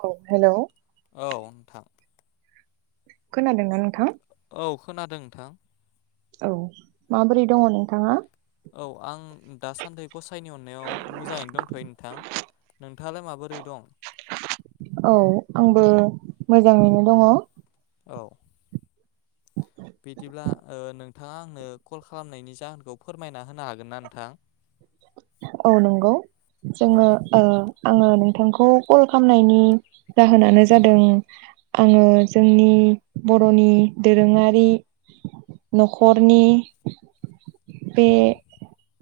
औ हेल' औ नोंथां खोनादोंना नोंथां औ खोनादों नोंथां औ माबोरै दङ नोंथाङा औ आं दासान्दि गसाइनि अननायाव मोजाङैनो दंथ'यो नोंथां नोंथाङालाय माबोरै दं औ आंबो मोजाङैनो दङ औ बिदिब्ला ओ नोंथाङा आंनो कल खालामनायनि जाहोनखौ फोरमायना होनो हागोन ना नोंथां औ नंगौ औ जोङोओ आङो नोंथांखौ कल खालामनायनि जाहोनानो जादों आङो जोंनि बर'नि दोरोङारि न'खरनि बे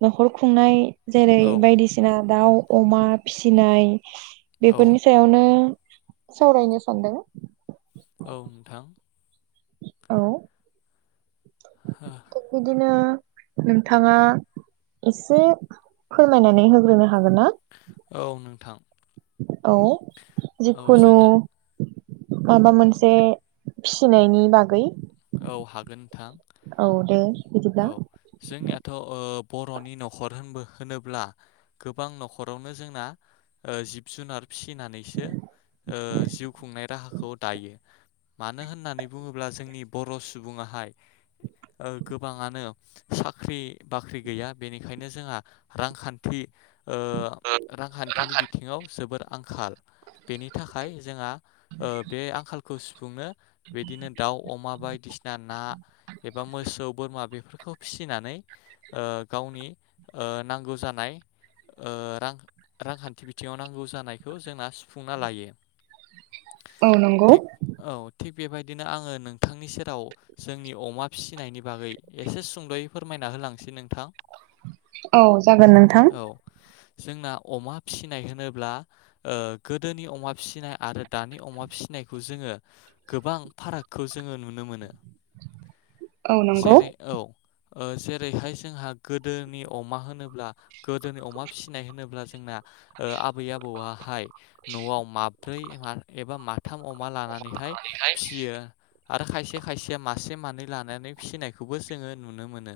न'खर खुंनाय जेरै औ बायदिसिना दाउ अमा फिसिनाय औ बेफोरनि सायावनो सावरायनो सानदों औ नोंथां औ बिदिनो नोंथाङा एसे फोरमायनानै होग्रोनो हागोन ना औ नोंथां औ औ जिखुनु जोंना माबा मोनसे फिसिनायनि बागै औ हागोन नोंथां औ दे बिदिब्ला औ जोंनियाथ' बर'नि न'खर होन होनोब्ला गोबां न'खरावनो जोंना जिब जुनार फिसिनानैसो जिउ खुंनाय राहाखौ दायो मानो होननानै बुङोब्ला जोंनि बर' सुबुङाहाय गोबाङानो साख्रि बाख्रि गैया बेनिखायनो जोंहा रांखान्थि ओ, रांखान्थिनि बिथिङाव जोबोर आंखाल बेनि थाखाय जोंहा बे आंखालखौ सुफुंनो बिदिनो दाउ अमा बायदिसिना ना एबा मोसौ बोरमा बेफोरखौ फिसिनानै ओ गावनि ओ नांगौ जानाय ओ रां रांखान्थि बिथिङाव नांगौ जानायखौ जोंना सुफुंना लायो औ नंगौ थिग औ थिग बेबायदिनो आङो नों नोंथांनि सेराव जोंनि अमा फिसिनायनि बागै एसे सुंद'यै फोरमायना होलांसै नों औ जागोन नोंथां औ जोंना अमा फिसिनाय होनोब्ला गोदोनि अमा फिसिनाय आरो दानि अमा फिसिनाय जोङो गोबां फाराग जोङो नुनो मोनो औ नंगौ जेरै औ ओ जेरैहाय जोंहा गोदोनि अमा होनोब्ला गोदोनि अमा फिसिनाय होनोब्ला जोंना ओ आबै आबौाहाय न'आव माब्रै एबा माथाम अमा लानानैहाय ओमफ्राय फियो आरो खायसे खायसेया मासे मानै लानानै फिसिनायखौबो जोङो नुनो मोनो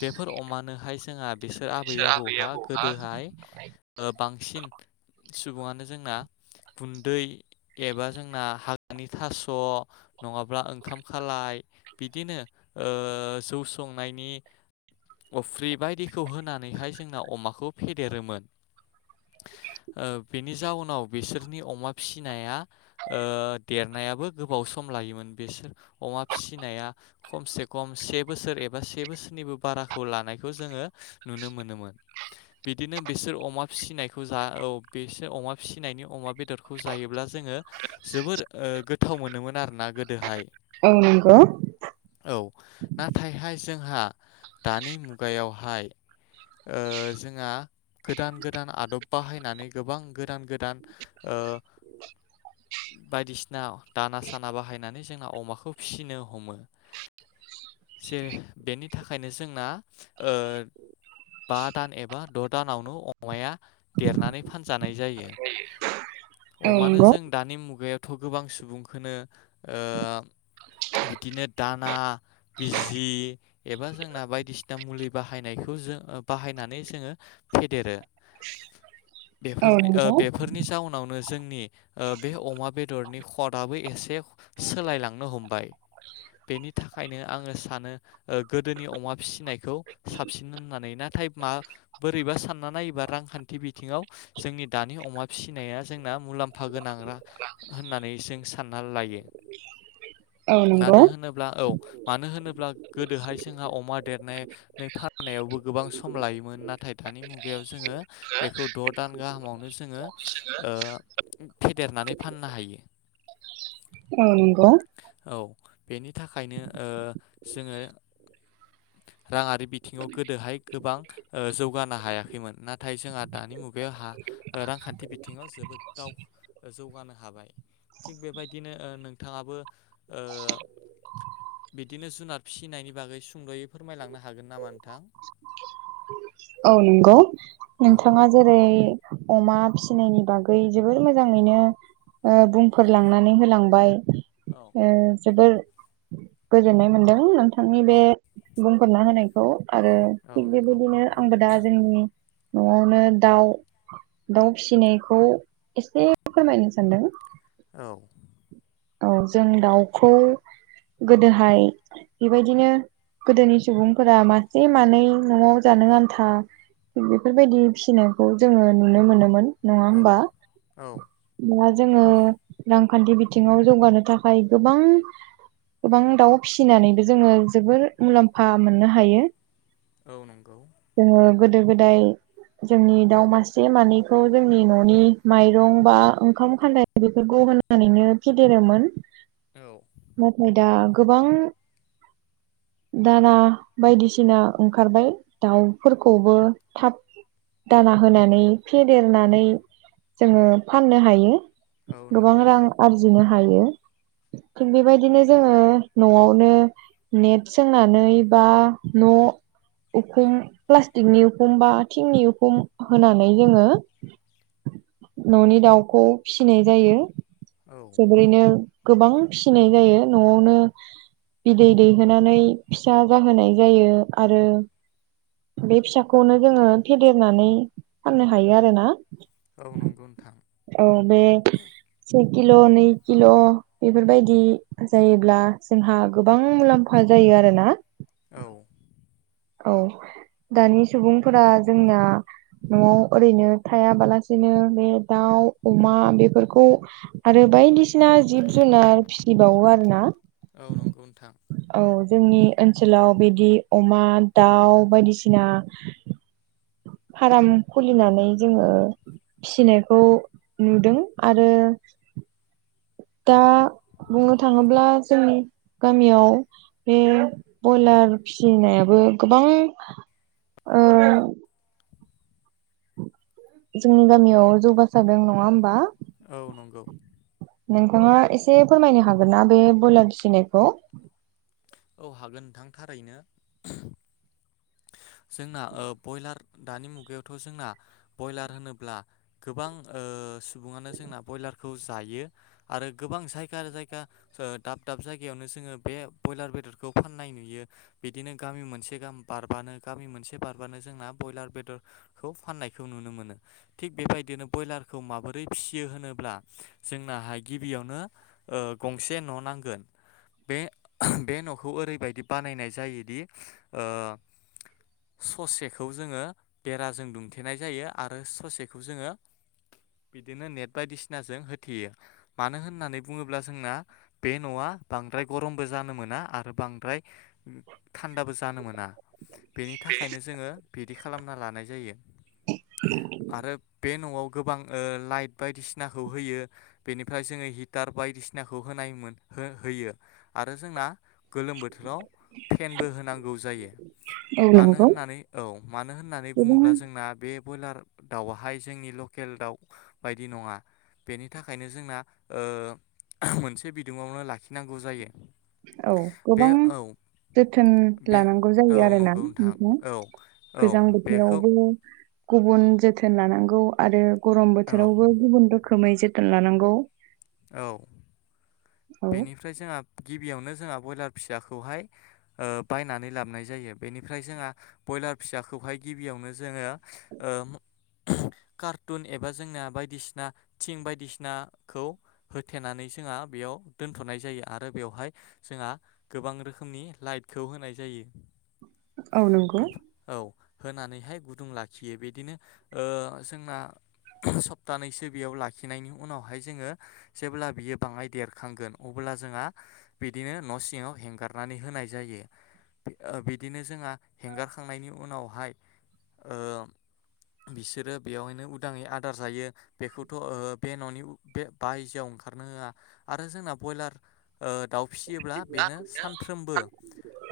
बेफोर अमानोहाय जोंहा बिसोर आबै आबौहा गोदोहाय ओ बांसिन सुबुङानो जोंना गुन्दै एबा जोंना हाग्रानि थास' नङाब्ला ओंखाम खालाय बिदिनो ओ जौ संनायनि अफ्रि बायदिखौ होनानैहाय जोंना अमाखौ फेदेरोमोन बेनि जाउोनाव बिसोरनि अमा फिसिनाया ओ देरनाय गोबाव सम खमलायोमोन बिसोर अमा फिसिनाया खमसे खम से बोसोर एबा से बोसोरनिबो बारा लानायखौ जोङो नुनो मोन बिदिनो बिसोर अमा फिसिनायखौ जा औ बेसो अमा फिसिनायनि अमा बेदरखौ जायोब्ला जोङो जोबोर ओ गोथाव मोनोमोन आरोना गोदोहाय औ नंगौ औ नाथाय हाय जोंहा दानि मुगायावहाय जोंहा गोदान गोदान आदब बाहायनानै गोबां गोदान गोदान बायदिसिना दाना साना बाहायनानै जोंना अमाखौ फिसिनो हमो जेरै बेनि थाखायनो जोंना ओ बा दान एबा द' दानावनो अमाया देरनानै फानजानाय जायो [inaudible] अमानो नंगौ जों दानि मुगायावथ' गोबां सुबुंखौनो बिदिनो दाना बिजि एबा जोंना बायदिसिना मुलि बाहायनायखौ जो बाहायनानै जोङो फेदेरो [inaudible] बेफोरनि नंगौ बेफोरनि जाउनावनो जोंनि बे अमा बेदरनि खवादआबो एसे सोलायलांनो हमबाय बेनि थाखायनो आङो सानो गोदोनि अमा फिसिनायखौ साबसिन होननानै ना नाथाय मा बोरैबा सानना नायोबा रांखान्थि बिथिङाव जोंनि दानि अमा फिसिनाया जोंना ओ मुलाम्फा गोनां रा होननानै जों सानना लायो। औ नंगौ मानो होनोब्ला औ मानो होनोब्ला गोदोहाय जोंहा अमा देरनानै फाननायावबो गोबां सम लायोमोन नाथाय नाथाय दानि मुगायाव जोङो बेखौ द' दान गाहामावनो जोङो फेद देरनानै फाननो हायो। औ नंगौ। औ बेनि थाखायनो ओ जोङो। रांङारि बिथिङाव गोदोहाय गोबां ओ जौगाना हायाखैमोन नाथाय जोंहा दानि। मुगाया हा ओ रांखान्थि बिथिङाव जोबोद दाव जौगानो हाबाय। थिग बेबायदिनो नोंथाङाबो ओ बिदिनो जुनार फिसिनायनि बागै सुंद'यै फोरमायलांनो हागोन नामा नोंथां। औ नंगौ औ नोंथाङा जेरै अमा फिसिनायनि बागै जोबोर मोजाङैनो ओ बुंफोर लांनानै होलांबाय। ओ जोबोर गोजोननाय मोनदों नों बिथांनि बे औ बुंफोरना होनायखौ आरो औ थिग नंगौ बेबायदिनो आंबो दा जोंनि न'आवनो दाउ दाउ फिसिनायखौ एसे फोरमायनो सानदों। औ औ जों दाउखौ गोदोहाय। बेबायदिनो गोदोनि सुबुंफोरा मासे मानै न'आव जानो आन्था। बेफोरबायदि फिसिनायखौ जोङो नुनो मोनोमोन। नङा औ होमबा औ दा जोङो रांखान्थि बि थिंङाव जौगानो थाखाय गोबां। गोबां दाउ फिसिनानैबो जोङो जोबोर मुलाम्फा मोननो हायो। औ नंगौ। जोङो गोदो गोदाय जोंनि दाउ मासे मानैखौ जोंनि न'नि माइरं बा ओंखाम खालाय बेफोरखौ फेदेरोमोन औ नाथाय दा गोबां [inaudible] दाना बायदिसिना ओंखारबाय दाउफोरखौबो थाब। दाना होनानै फेदेरनानै जोङो फाननो हायो। औ नंगौ नोंथां। नो हायो थिग बेबायदिनो जोङो न'आवनो नेट सोंनानै बा [inaudible] उखुम बा प्लास्टिकनि उखुम बा थिंनि उखुम होनानै जोङो न'नि दाउखौ फिसिनाय जायो औ जोबोरैनो गोबां फिसिनाय जायो न'आवनो बिदै दैहोनानै फिसा जाहोनाय जायो आरो बे फिसाखौनो जोङो फेदेरनानै फाननो हायो आरोना औ नंगौ नोंथां औ बे किल' नै किल' बेफोरबायदि जायोब्ला जोंहा गोबां मुलाम्फा जायो आरो ना औ। औ दानि सुबुंफोरा जोंना न'आव ओरैनो थायाबालासिनो। बे दाउ अमा बेफोरखौ आरो बायदिसिना जिब जुनार फिसिबाव [unintelligible] औ नंगौ नोंथां। जोंनि ओनसोलाव बेदि अमा दाउ बायदिसिना। फाराम खुलिनानै जोङो। फिसिनायखौ नुदों आरो। दा बुंनो थाङोब्ला जोंनि गामियाव बे बयलार फिसिनायाबो गोबां ओ। जोंनि गामियाव जौगासादों नङा होमबा औ नंगौ। नोंथाङा एसे फोरमायनो हागोनना बे ब्रयलार फिसिनायखौ औ हागोन नोंथां थारैनो। जोंना ओ बयलार। दानि मुगायावथ' जोंना ब्रयलार होनोब्ला गोबां सुबुङानो जोंना ब्रयलार जायो आरो गोबां जायगा जायगा दाब दाब जायगायावनो जों बे बयलार बेदरखौ फाननाय नुयो बिदिनो गामि मोनसे बारबानो गामि मोनसे बारबानो जोंना बयलार बेदरखौ फाननायखौ नुनो मोनो थिग बेबायदिनो बयलार। खौ माबोरै फिसियो होनोब्ला जोंनाहाय गिबियावनो गंसे न' नांगोन [inaudible] बे ओहोम बे न'खौ ओरैबायदि बानायनाय जायोदि ओ। ससेखौ जोङो बेराजों दुंथेनाय जायो आरो ससेखौ जोङो बिदिनो नेट बायदिसिनाजों होथेयो मानो होन्नानै बुङोब्ला जोंना बे न'आ। आ बांद्राय गरमबो जानो मोना आरो बांद्राय उम थान्दाबो जानो मोना। बेनि थाखायनो जोङो बिदि खालामना लानाय जायो। आरोब। बे न'आव गोबां ओ लाइट बायदिसिनाखौ होयो बेनिफ्राय जोङो हिटार बायदिसिनाखौ हो। होयो आरो जोंना गोलोम बोथोराव फेनबो होनांगौ जायो। औ मानो नंगौ होन्नानै औ मानो होन्नानै बुङोब्ला गोबां जोंना बे बयलार दाउआ। हाय जोंनि लकेल दाउ बायदि नङा बेनि थाखायनो जोंना ओ। मोनसे बिदुङावनो लाखिनांगौ जायो औ बे गोबां औ जोथोन बे लानांगौ औ जायो आरोना नंगौ उ नोंथां उ औ औ गोजां बेखौ बोथोरावबो गुबुन जोथोन लानांगौ आरो। गरम औ बोथोरावबो गुबुन रोखोमै जोथोन लानांगौ। औ औ बेनिफ्राय जोंहा गिबियावनो जोंहा ब्रयलार फिसाखौहाय बायनानै लाबोनाय जायो बेनिफ्राय जोंहा बयलार फिसाखौहाय गिबियावनो जोङो ओम। कारटुन एबा जोंना बायदिसिना थिं बायदिसिनाखौ होथेनानै जोंहा बेयाव दोनथ'नाय जायो आरो बेवहाय जोंहा गोबां रोखोमनि लाइटखौ होनाय जायो औ नंगौ ओमफा औ। होनानैहाय गुदुं लाखियो बिदिनो जोंना सप्तानैसो बेयाव लाखिनायनि उनावहाय जोङो जेब्ला बियो बाङाय देरखांगोन अब्ला ब्ला जोंङा बिदिनो न' सिङाव हेंगारनानै होनाय जायो बे ओ बिदिनो। जोंङा हेंगारखांनायनि उनावहाय ओ। बिसोरो बेवहायनो उदाङै आदार जायो बेखौथ' बे न'नि बे बायजोआव ओंखारनो होआ आरो जोंना बयलार ओ दाव। फिसियोब्ला बेनो सानफ्रोमबो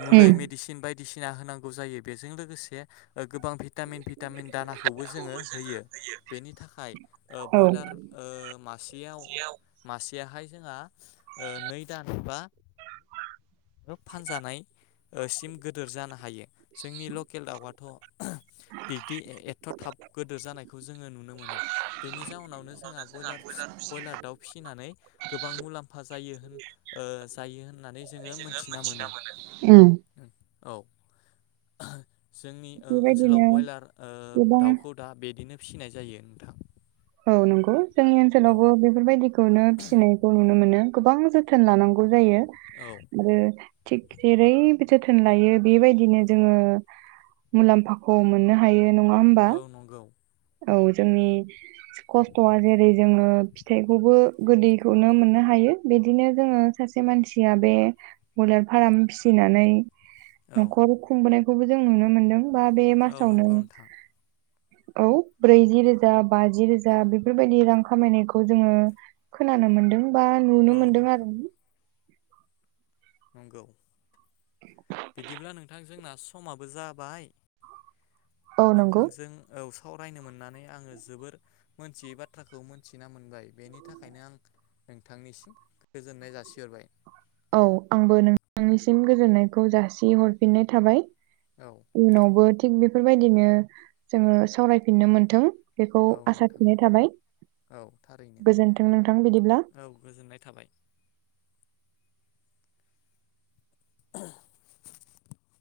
मुलै उम मेदिसिन बाय बायदिसिना होनांगौ जायो बेजों लोगोसे गोबां भिटामिन भिटामिन दानाखौबो जोङो होयो बेनि थाखाय ओ औ बयलार ओ। ओ मासेयाव मासेहाय जोंहा ओ नै दान बा। फानजानाय सिम गो जानो हायो जोंनि लकेल दाउवा थ ओ बिब्दि ए एथ' थाब गोदोर जानायखौ जोङो नुनो मोना बेनि जाउन जोंना ब्रयलार दाउ फिसिनानै गोबां मुलाम्फा जायो जायो। बेयो होन्नानै जोङो मोनथिना मोनो। [inaudible] औ जोंनि ओ ओनसोलाव बेबायदिनो बयलार ओ गोबां दाउखौ दा बिदिनो फिसिनाय जायो नोंथां औ नंगौ जोंनि औ ओन्सोलावबो बेफोरबायदिखौनो फिसिनायखौ नुनो मोनो। गोबां जोथोन लानांगौ जायो औ आरो थिग जेरैबो जोथोन लायो बेबायदिनो जोङो मुलाम्फाखौ मोननो हायो। नङा होमबा? औ नंगौ औ जोंनि खस्थ'आ जेरै जोङो फिथाइखौबो गोदैखौनो मोननो हायो बिदिनो जोङो सासे मानसिया बे बयलार फार्म फिसिनानै औ न'खर खुंबोनायखौबो जों नुनो मोनदों बा बे औ मासावनो नंगौ नोंथां औ ब्रैजि रोजा बाजि रोजा बेफोरबायदि रां खामायनायखौ जोङो खोनानो मोनदों बा आं नुनो औ मोनदों नोंथां आरो। नंगौ बिदिब्ला नोंथां जोंना सम औ नंगौ नोंथांजों औ सावरायनो मोन्नानै आङो जोबोर मोनथियै बाथ्राखौ मोनथिना मोन बाय बेनि थाखायनो आं नोंथांनिसिम गोजोननाय जासिहरबाय औ आंबो नोंथांनिसिम गोजोननायखौ जासिहरफिननाय थाबाय औ इनावबो थिग बेफोरबायदिनो जोङो सावरायफिननो मोनथों बेखौ औ आसा नोंथां थिनाय थाबाय औ थारैनो गोजोन्थों नोंथां बिदिब्ला। औ गोजोननाय थाबाय। [inaudible] [inaudible]